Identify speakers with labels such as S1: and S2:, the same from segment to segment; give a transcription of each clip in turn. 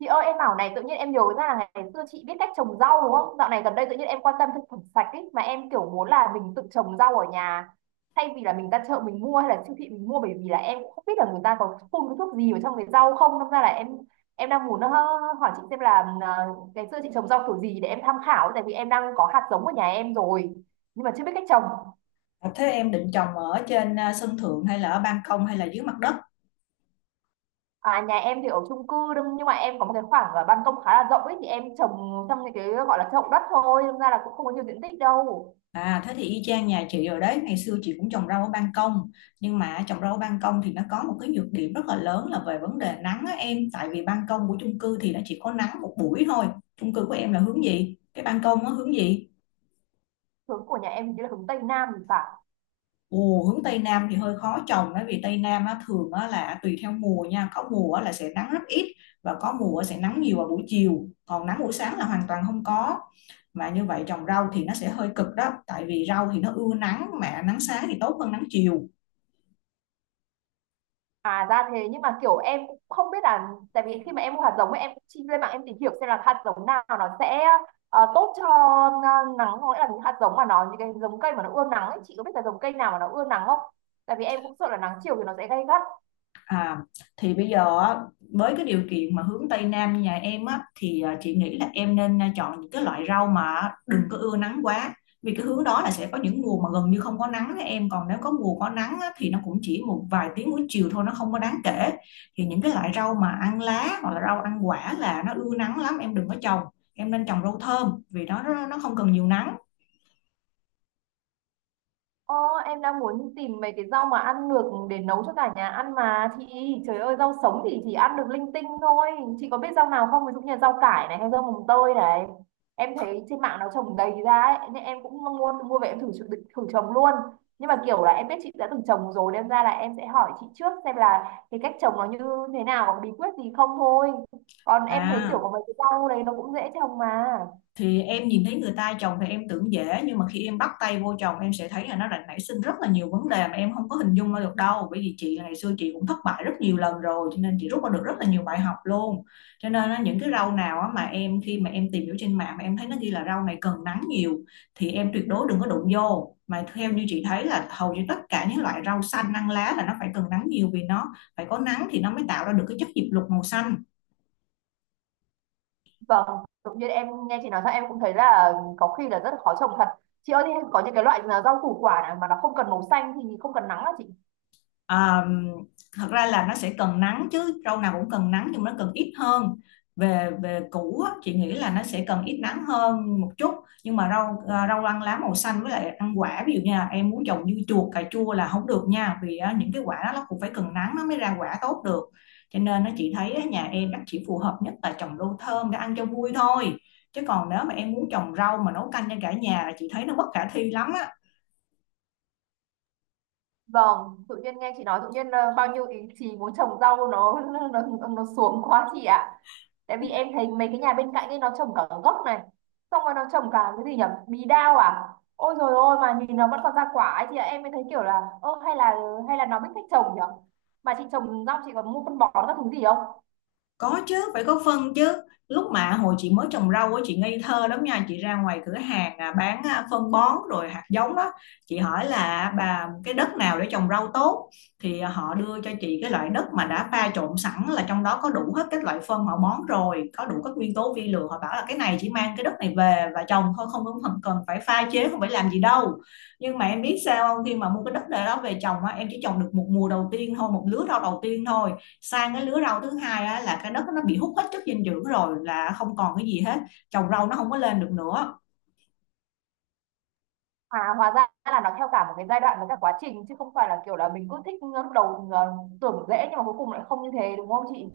S1: Chị ơi, em bảo này, tự nhiên em nhớ ra là ngày xưa chị biết cách trồng rau đúng không? Dạo này gần đây tự nhiên em quan tâm thực phẩm sạch ấy mà, em kiểu muốn là mình tự trồng rau ở nhà thay vì là mình ra chợ mình mua hay là siêu thị mình mua, bởi vì là em cũng không biết là người ta có phun cái thuốc gì vào trong cái rau không, nên ra là em đang muốn hỏi chị xem là ngày xưa chị trồng rau kiểu gì để em tham khảo, tại vì em đang có hạt giống ở nhà em rồi nhưng mà chưa biết cách trồng.
S2: À, thế em định trồng ở trên sân thượng hay là ở ban công hay là dưới mặt đất?
S1: À, nhà em thì ở chung cư nhưng mà em có một cái khoảng ban công khá là rộng ấy, thì em trồng trong những cái gọi là chậu đất thôi, nên ra là cũng không có nhiều diện tích đâu.
S2: À, thế thì y chang nhà chị rồi đấy. Ngày xưa chị cũng trồng rau ở ban công, nhưng mà trồng rau ở ban công thì nó có một cái nhược điểm rất là lớn là về vấn đề nắng á em, tại vì ban công của chung cư thì nó chỉ có nắng một buổi thôi. Chung cư của em là hướng gì? Cái ban công nó hướng gì?
S1: Hướng của nhà em hình như là hướng Tây Nam thì phải.
S2: Ồ, hướng Tây Nam thì hơi khó trồng đấy, vì Tây Nam á, thường á, là tùy theo mùa nha, có mùa á, là sẽ nắng rất ít, và có mùa sẽ nắng nhiều vào buổi chiều, còn nắng buổi sáng là hoàn toàn không có. Mà như vậy trồng rau thì nó sẽ hơi cực đó, tại vì rau thì nó ưa nắng mà nắng sáng thì tốt hơn nắng chiều.
S1: À ra thế, nhưng mà kiểu em cũng không biết là, tại vì khi mà em mua hạt giống ấy, em cũng chi lên mạng em tìm hiểu xem là hạt giống nào nó sẽ tốt cho nắng, có nghĩa là những hạt giống mà nó, những cái giống cây mà nó ưa nắng ấy, chị có biết là giống cây nào mà nó ưa nắng không? Tại vì em cũng sợ là nắng chiều thì nó sẽ gay gắt.
S2: À, thì bây giờ á, với cái điều kiện mà hướng Tây Nam như nhà em á thì chị nghĩ là em nên chọn những cái loại rau mà đừng có ưa nắng quá, vì cái hướng đó là sẽ có những mùa mà gần như không có nắng đấy em, còn nếu có mùa có nắng á, thì nó cũng chỉ một vài tiếng buổi chiều thôi, nó không có đáng kể. Thì những cái loại rau mà ăn lá hoặc là rau ăn quả là nó ưa nắng lắm em đừng có trồng. Em nên trồng rau thơm vì nó không cần nhiều nắng.
S1: Ồ, em đang muốn tìm mấy cái rau mà ăn được để nấu cho cả nhà ăn mà chị, trời ơi rau sống thì chỉ ăn được linh tinh thôi. Chị có biết rau nào không, ví dụ như là rau cải này hay rau mồng tơi này, em thấy trên mạng nó trồng đầy ra ấy, nên em cũng mua mua về em thử thử, thử trồng luôn. Nhưng mà kiểu là em biết chị đã từng trồng rồi, nên ra là em sẽ hỏi chị trước xem là cái cách trồng nó như thế nào, có bí quyết gì không thôi, còn em thấy kiểu
S2: à
S1: có mấy cái rau đấy nó cũng dễ trồng mà.
S2: thì em nhìn thấy người ta chồng thì em tưởng dễ, nhưng mà khi em bắt tay vô chồng em sẽ thấy là nó đã nảy sinh rất là nhiều vấn đề mà em không có hình dung ra được đâu, bởi vì chị ngày xưa chị cũng thất bại rất nhiều lần rồi cho nên chị rút ra được rất là nhiều bài học luôn. Cho nên á, những cái rau nào á mà em khi mà em tìm hiểu trên mạng mà em thấy nó ghi là rau này cần nắng nhiều thì em tuyệt đối đừng có đụng vô. Mà theo như chị thấy là hầu như tất cả những loại rau xanh ăn lá là nó phải cần nắng nhiều, vì nó phải có nắng thì nó mới tạo ra được cái chất diệp lục màu xanh.
S1: Vâng, tự nhiên em nghe chị nói ra em cũng thấy là có khi là rất là khó trồng thật. Chị ơi, thế có những cái loại là rau củ quả nào mà nó không cần màu xanh thì không cần nắng hả chị?
S2: À, thật ra là nó sẽ cần nắng chứ, rau nào cũng cần nắng nhưng nó cần ít hơn. Về về củ á, chị nghĩ là nó sẽ cần ít nắng hơn một chút. Nhưng mà rau ăn lá màu xanh với lại ăn quả, ví dụ như là em muốn trồng dưa chuột cà chua là không được nha, vì á, những cái quả đó nó cũng phải cần nắng nó mới ra quả tốt được. Cho nên chị thấy á, nhà em nó chỉ phù hợp nhất là trồng rau thơm để ăn cho vui thôi, chứ còn nếu mà em muốn trồng rau mà nấu canh cho cả nhà là chị thấy nó bất khả thi lắm á.
S1: Vâng, tự nhiên nghe chị nói tự nhiên bao nhiêu ý chí muốn trồng rau nó nó xuống quá chị ạ. Tại vì em thấy mấy cái nhà bên cạnh ấy nó trồng cả gốc này, xong rồi nó trồng cả cái gì nhỉ? Bí đao à? Ôi rồi ôi, mà nhìn nó vẫn còn ra quả ấy chị ạ. Em mới thấy kiểu là, ơ hay là nó biết cách trồng nhỉ? Mà chị trồng rau chị còn mua phân bón các thứ gì không?
S2: Có chứ, phải có phân chứ. Lúc mà hồi chị mới trồng rau á, chị ngây thơ lắm nha. Chị ra ngoài cửa hàng bán phân bón rồi hạt giống đó. Chị hỏi là bà cái đất nào để trồng rau tốt. Thì họ đưa cho chị cái loại đất mà đã pha trộn sẵn là trong đó có đủ hết các loại phân họ bón rồi. Có đủ các nguyên tố vi lượng. Họ bảo là cái này chỉ mang cái đất này về và trồng thôi. Không có cần phải pha chế, không phải làm gì đâu. Nhưng mà em biết sao không? Khi mà mua cái đất đó về trồng á, em chỉ trồng được một mùa đầu tiên thôi, một lứa rau đầu tiên thôi. Sang cái lứa rau thứ hai á, là cái đất nó bị hút hết chất dinh dưỡng rồi, là không còn cái gì hết, trồng rau nó không có lên được nữa.
S1: À, hóa ra là nó theo cả một cái giai đoạn với cả quá trình, chứ không phải là kiểu là mình cứ thích, lúc đầu tưởng dễ nhưng mà cuối cùng lại không như thế, đúng không chị?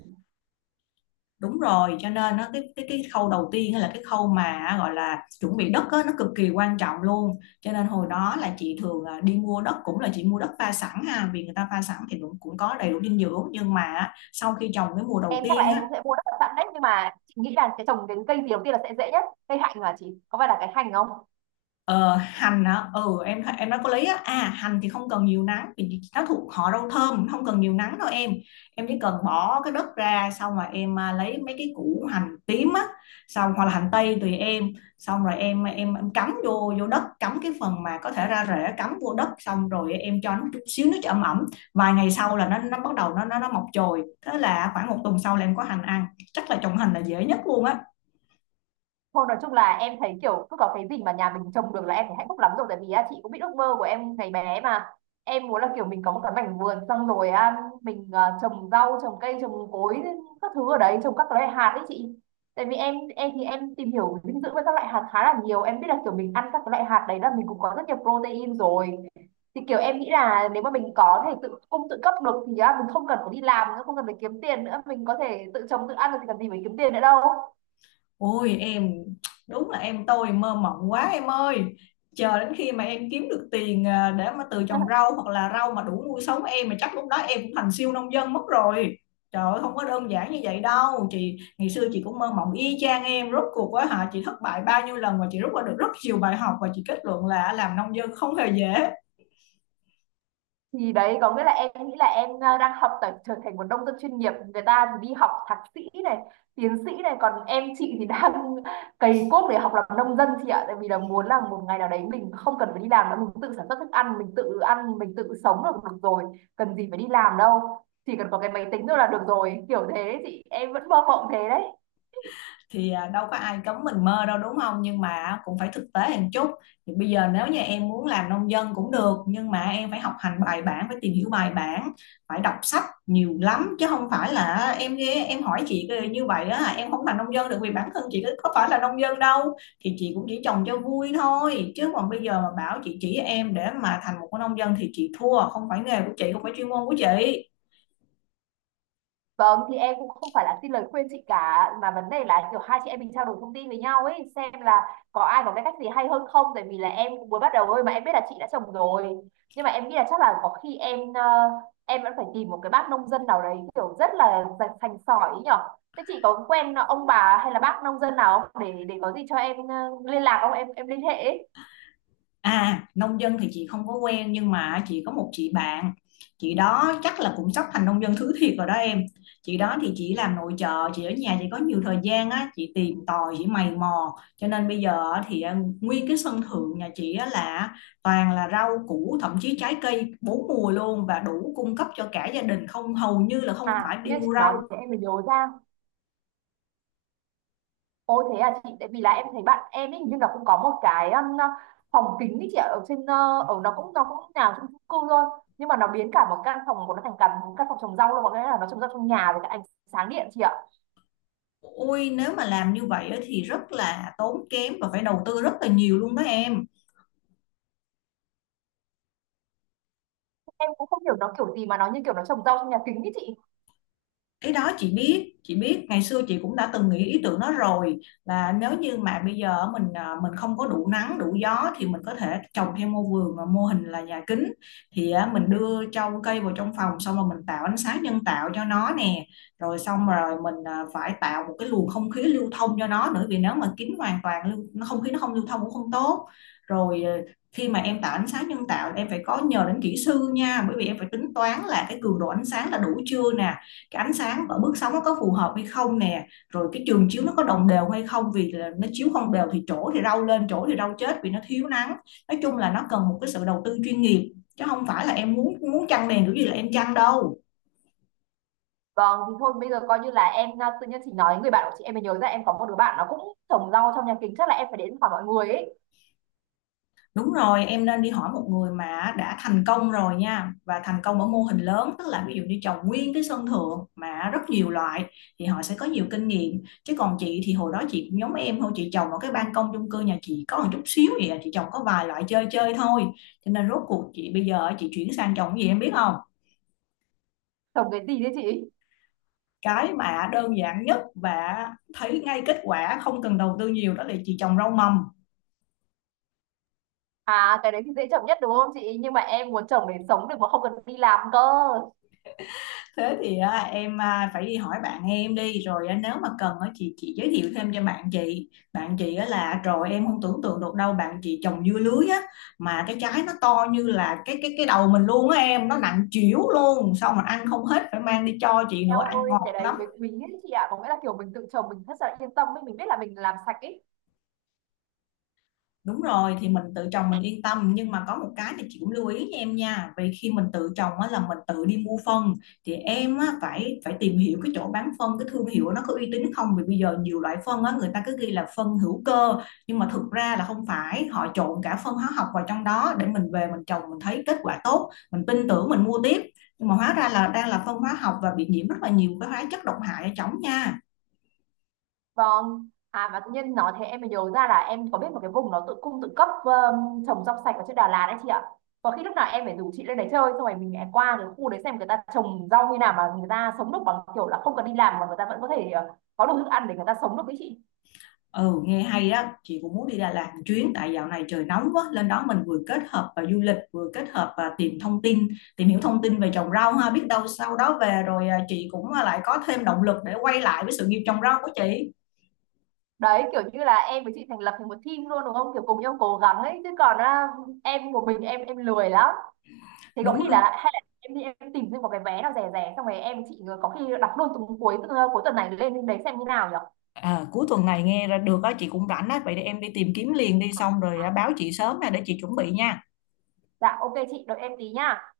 S2: Đúng rồi, cho nên nó cái khâu đầu tiên á là cái khâu mà gọi là chuẩn bị đất á, nó cực kỳ quan trọng luôn. Cho nên hồi đó là chị thường đi mua đất, cũng là chị mua đất pha sẵn ha, vì người ta pha sẵn thì cũng cũng có đầy đủ dinh dưỡng, nhưng mà á, sau khi trồng cái mùa đầu
S1: Em chắc là
S2: tiên
S1: em
S2: á.
S1: cũng sẽ mua đất sẵn đấy, nhưng mà chị nghĩ là cái trồng cái cây gì đầu tiên là sẽ dễ nhất? Cây hạnh, là chị có phải là cái hành không?
S2: Ờ, hành hả? Ừ, em đã có lấy á. À, hành thì không cần nhiều nắng vì nó thuộc họ rau thơm, không cần nhiều nắng đâu em. Em chỉ cần bỏ cái đất ra, xong rồi em lấy mấy cái củ hành tím á, xong hoặc là hành tây tùy em, xong rồi em cắm vô vô đất, cắm cái phần mà có thể ra rễ cắm vô đất, xong rồi em cho nó chút xíu nước cho ẩm ẩm. Vài ngày sau là nó bắt đầu nó mọc chồi. Thế là khoảng một tuần sau là em có hành ăn. Chắc là trồng hành là dễ nhất luôn á.
S1: Thôi nói chung là em thấy kiểu cứ có cái gì mà nhà mình trồng được là em thấy hạnh phúc lắm rồi, tại vì á, chị cũng biết ước mơ của em ngày bé mà, em muốn là kiểu mình có một cái mảnh vườn, xong rồi á, mình à, trồng rau trồng cây trồng cối các thứ ở đấy, trồng các loại hạt đấy chị, tại vì em thì em tìm hiểu dinh dưỡng với các loại hạt khá là nhiều, em biết là kiểu mình ăn các cái loại hạt đấy là mình cũng có rất nhiều protein rồi, thì kiểu em nghĩ là nếu mà mình có thể tự cung tự cấp được thì á, mình không cần phải đi làm nữa, không cần phải kiếm tiền nữa, mình có thể tự trồng tự ăn được thì cần gì phải kiếm tiền nữa đâu.
S2: Ôi em, đúng là em tôi mơ mộng quá em ơi. Chờ đến khi mà em kiếm được tiền để mà từ trồng rau hoặc là rau mà đủ nuôi sống em mà, chắc lúc đó em cũng thành siêu nông dân mất rồi. Trời ơi, không có đơn giản như vậy đâu. Chị ngày xưa chị cũng mơ mộng y chang em, rốt cuộc á hả, chị thất bại bao nhiêu lần, và chị rút ra được rất nhiều bài học, và chị kết luận là làm nông dân không hề dễ.
S1: Thì đấy, có nghĩa là em nghĩ là em à, đang học tập trở thành một nông dân chuyên nghiệp, người ta thì đi học thạc sĩ này, tiến sĩ này, còn em chị thì đang cày cuốc để học làm nông dân chị ạ, tại vì là muốn là một ngày nào đấy mình không cần phải đi làm nữa, mình tự sản xuất thức ăn, mình tự ăn mình tự sống là được rồi, cần gì phải đi làm đâu, chỉ cần có cái máy tính thôi là được rồi, kiểu thế, chị em vẫn mơ mộng thế đấy.
S2: Thì đâu có ai cấm mình mơ đâu đúng không, nhưng mà cũng phải thực tế một chút. Thì bây giờ nếu như em muốn làm nông dân cũng được, nhưng mà em phải học hành bài bản, phải tìm hiểu bài bản, phải đọc sách nhiều lắm, chứ không phải là em hỏi chị như vậy á em không làm nông dân được, vì bản thân chị có phải là nông dân đâu. Thì chị cũng chỉ trồng cho vui thôi, chứ còn bây giờ mà bảo chị chỉ em để mà thành một cái nông dân thì chị thua, không phải nghề của chị, không phải chuyên môn của chị.
S1: Vâng, thì em cũng không phải là xin lời khuyên chị cả, mà vấn đề là kiểu hai chị em mình trao đổi thông tin với nhau ấy, xem là có ai có cái cách gì hay hơn không, tại vì là em cũng mới bắt đầu thôi, mà em biết là chị đã chồng rồi. Nhưng mà em nghĩ là chắc là có khi em em vẫn phải tìm một cái bác nông dân nào đấy kiểu rất là sành sành sỏi ấy nhở. Thế chị có quen ông bà hay là bác nông dân nào không, để để có gì cho em liên lạc không, em liên hệ ấy.
S2: À, nông dân thì chị không có quen, nhưng mà chị có một chị bạn. Chị đó chắc là cũng sắp thành nông dân thứ thiệt rồi đó em. Chị đó thì chị làm nội trợ, chị ở nhà chị có nhiều thời gian á, chị tìm tòi, chị mày mò. Cho nên bây giờ á thì nguyên cái sân thượng nhà chị á là toàn là rau củ, thậm chí trái cây bốn mùa luôn, và đủ cung cấp cho cả gia đình, không hầu như là không
S1: À
S2: phải đi
S1: nhưng chị
S2: mua rau.
S1: nói thì em mới nhớ ra. Ôi thế à chị, tại vì là em thấy bạn em ấy hình như là cũng có một cái phòng kính ấy chị ạ, ở trên ở, nó cũng nào chung chung cư thôi, nhưng mà nó biến cả một căn phòng của nó thành cả một căn phòng trồng rau luôn, có nghĩa là nó trồng rau trong nhà với cả ánh sáng điện chị ạ.
S2: Ôi, nếu mà làm như vậy á thì rất là tốn kém và phải đầu tư rất là nhiều luôn đó em.
S1: Em cũng không hiểu nó kiểu gì, mà nó như kiểu nó trồng rau trong nhà kính ấy chị.
S2: Cái đó chị biết, chị biết ngày xưa chị cũng đã từng nghĩ ý tưởng đó rồi, là nếu như mà bây giờ mình không có đủ nắng đủ gió thì mình có thể trồng thêm mô vườn mà mô hình là nhà kính. Thì mình đưa trong cây vào trong phòng, xong rồi mình tạo ánh sáng nhân tạo cho nó nè. Rồi xong rồi mình phải tạo một cái luồng không khí lưu thông cho nó nữa, vì nếu mà kín hoàn toàn lưu nó không khí nó không lưu thông cũng không tốt. Rồi khi mà em tạo ánh sáng nhân tạo em phải có nhờ đến kỹ sư nha, bởi vì em phải tính toán là cái cường độ ánh sáng là đủ chưa nè, cái ánh sáng và bước sóng nó có phù hợp hay không nè, rồi cái trường chiếu nó có đồng đều hay không, vì là nó chiếu không đều thì chỗ thì rau lên chỗ thì rau chết vì nó thiếu nắng. Nói chung là nó cần một cái sự đầu tư chuyên nghiệp, chứ không phải là em muốn muốn chăng đèn kiểu gì là em chăng đâu.
S1: Vâng thì thôi bây giờ coi như là em tự nhiên chị nói người bạn của chị em mới nhớ ra, em có một đứa bạn nó cũng trồng rau trong nhà kính, chắc là em phải đến hỏi mọi người ấy.
S2: Đúng rồi, em nên đi hỏi một người mà đã thành công rồi nha, và thành công ở mô hình lớn, tức là ví dụ như trồng nguyên cái sân thượng mà rất nhiều loại thì họ sẽ có nhiều kinh nghiệm. Chứ còn chị thì hồi đó chị cũng giống em thôi, chị trồng ở cái ban công chung cư nhà chị có một chút xíu vậy chị trồng có vài loại chơi chơi thôi. Cho nên rốt cuộc chị bây giờ chị chuyển sang trồng cái gì em biết không?
S1: Trồng cái gì đấy chị?
S2: Cái mà đơn giản nhất và thấy ngay kết quả không cần đầu tư nhiều đó là chị trồng rau mầm.
S1: À cái đấy thì dễ trồng nhất đúng không chị? Nhưng mà em muốn trồng để sống được mà không cần đi làm cơ.
S2: Thế thì em phải đi hỏi bạn em đi, rồi nếu mà cần á, chị giới thiệu thêm cho bạn chị, bạn chị á là rồi em không tưởng tượng được đâu, bạn chị trồng dưa lưới á, mà cái trái nó to như là cái đầu mình luôn á em, nó nặng chịu luôn, xong mà ăn không hết phải mang đi cho chị nữa,
S1: Eo
S2: ăn
S1: ơi, cái
S2: ngọt
S1: đấy
S2: lắm.
S1: mới quý ấy chị ạ, có nghĩa là kiểu mình tự trồng mình rất là yên tâm ấy, mình biết là mình làm sạch ấy.
S2: Đúng rồi, thì mình tự trồng mình yên tâm, nhưng mà có một cái thì chị cũng lưu ý nha em nha, vì khi mình tự trồng á, là mình tự đi mua phân. Thì em á, phải phải tìm hiểu cái chỗ bán phân, cái thương hiệu nó có uy tín không, vì bây giờ nhiều loại phân á, người ta cứ ghi là phân hữu cơ, nhưng mà thực ra là không phải, họ trộn cả phân hóa học vào trong đó để mình về mình trồng mình thấy kết quả tốt, mình tin tưởng mình mua tiếp, nhưng mà hóa ra là đang là phân hóa học và bị nhiễm rất là nhiều cái hóa chất độc hại ở trong nha.
S1: Vâng. À mà tự nhiên nói thế em mới nhớ ra là em có biết một cái vùng nó tự cung tự cấp, trồng rau sạch ở trên Đà Lạt đấy chị ạ. Có khi lúc nào em phải rủ chị lên đấy chơi, xong rồi mình lại qua cái khu đấy xem người ta trồng rau như nào mà người ta sống được bằng kiểu là không cần đi làm mà người ta vẫn có thể có đủ thức ăn để người ta sống được đấy chị.
S2: Ừ, nghe hay đó, chị cũng muốn đi Đà Lạt một chuyến, tại dạo này trời nóng quá, lên đó mình vừa kết hợp và du lịch, vừa kết hợp và tìm thông tin, tìm hiểu thông tin về trồng rau ha, biết đâu sau đó về rồi chị cũng lại có thêm động lực để quay lại với sự nghiệp trồng rau của chị.
S1: Đấy, kiểu như là em với chị thành lập thành một team luôn đúng không? Kiểu cùng nhau cố gắng ấy, chứ còn à, em một mình em lười lắm. Thế có
S2: Đúng
S1: khi
S2: rồi.
S1: là hay là em đi em tìm thêm một cái vé nào rẻ rẻ, xong rồi em chị có khi đọc luôn, từ cuối tuần này lên đấy xem như nào nhở.
S2: À, cuối tuần này nghe ra được á, chị cũng rảnh á, vậy để em đi tìm kiếm liền đi, xong rồi báo chị sớm nè để chị chuẩn bị nha.
S1: Dạ ok chị, đợi em tí nhá.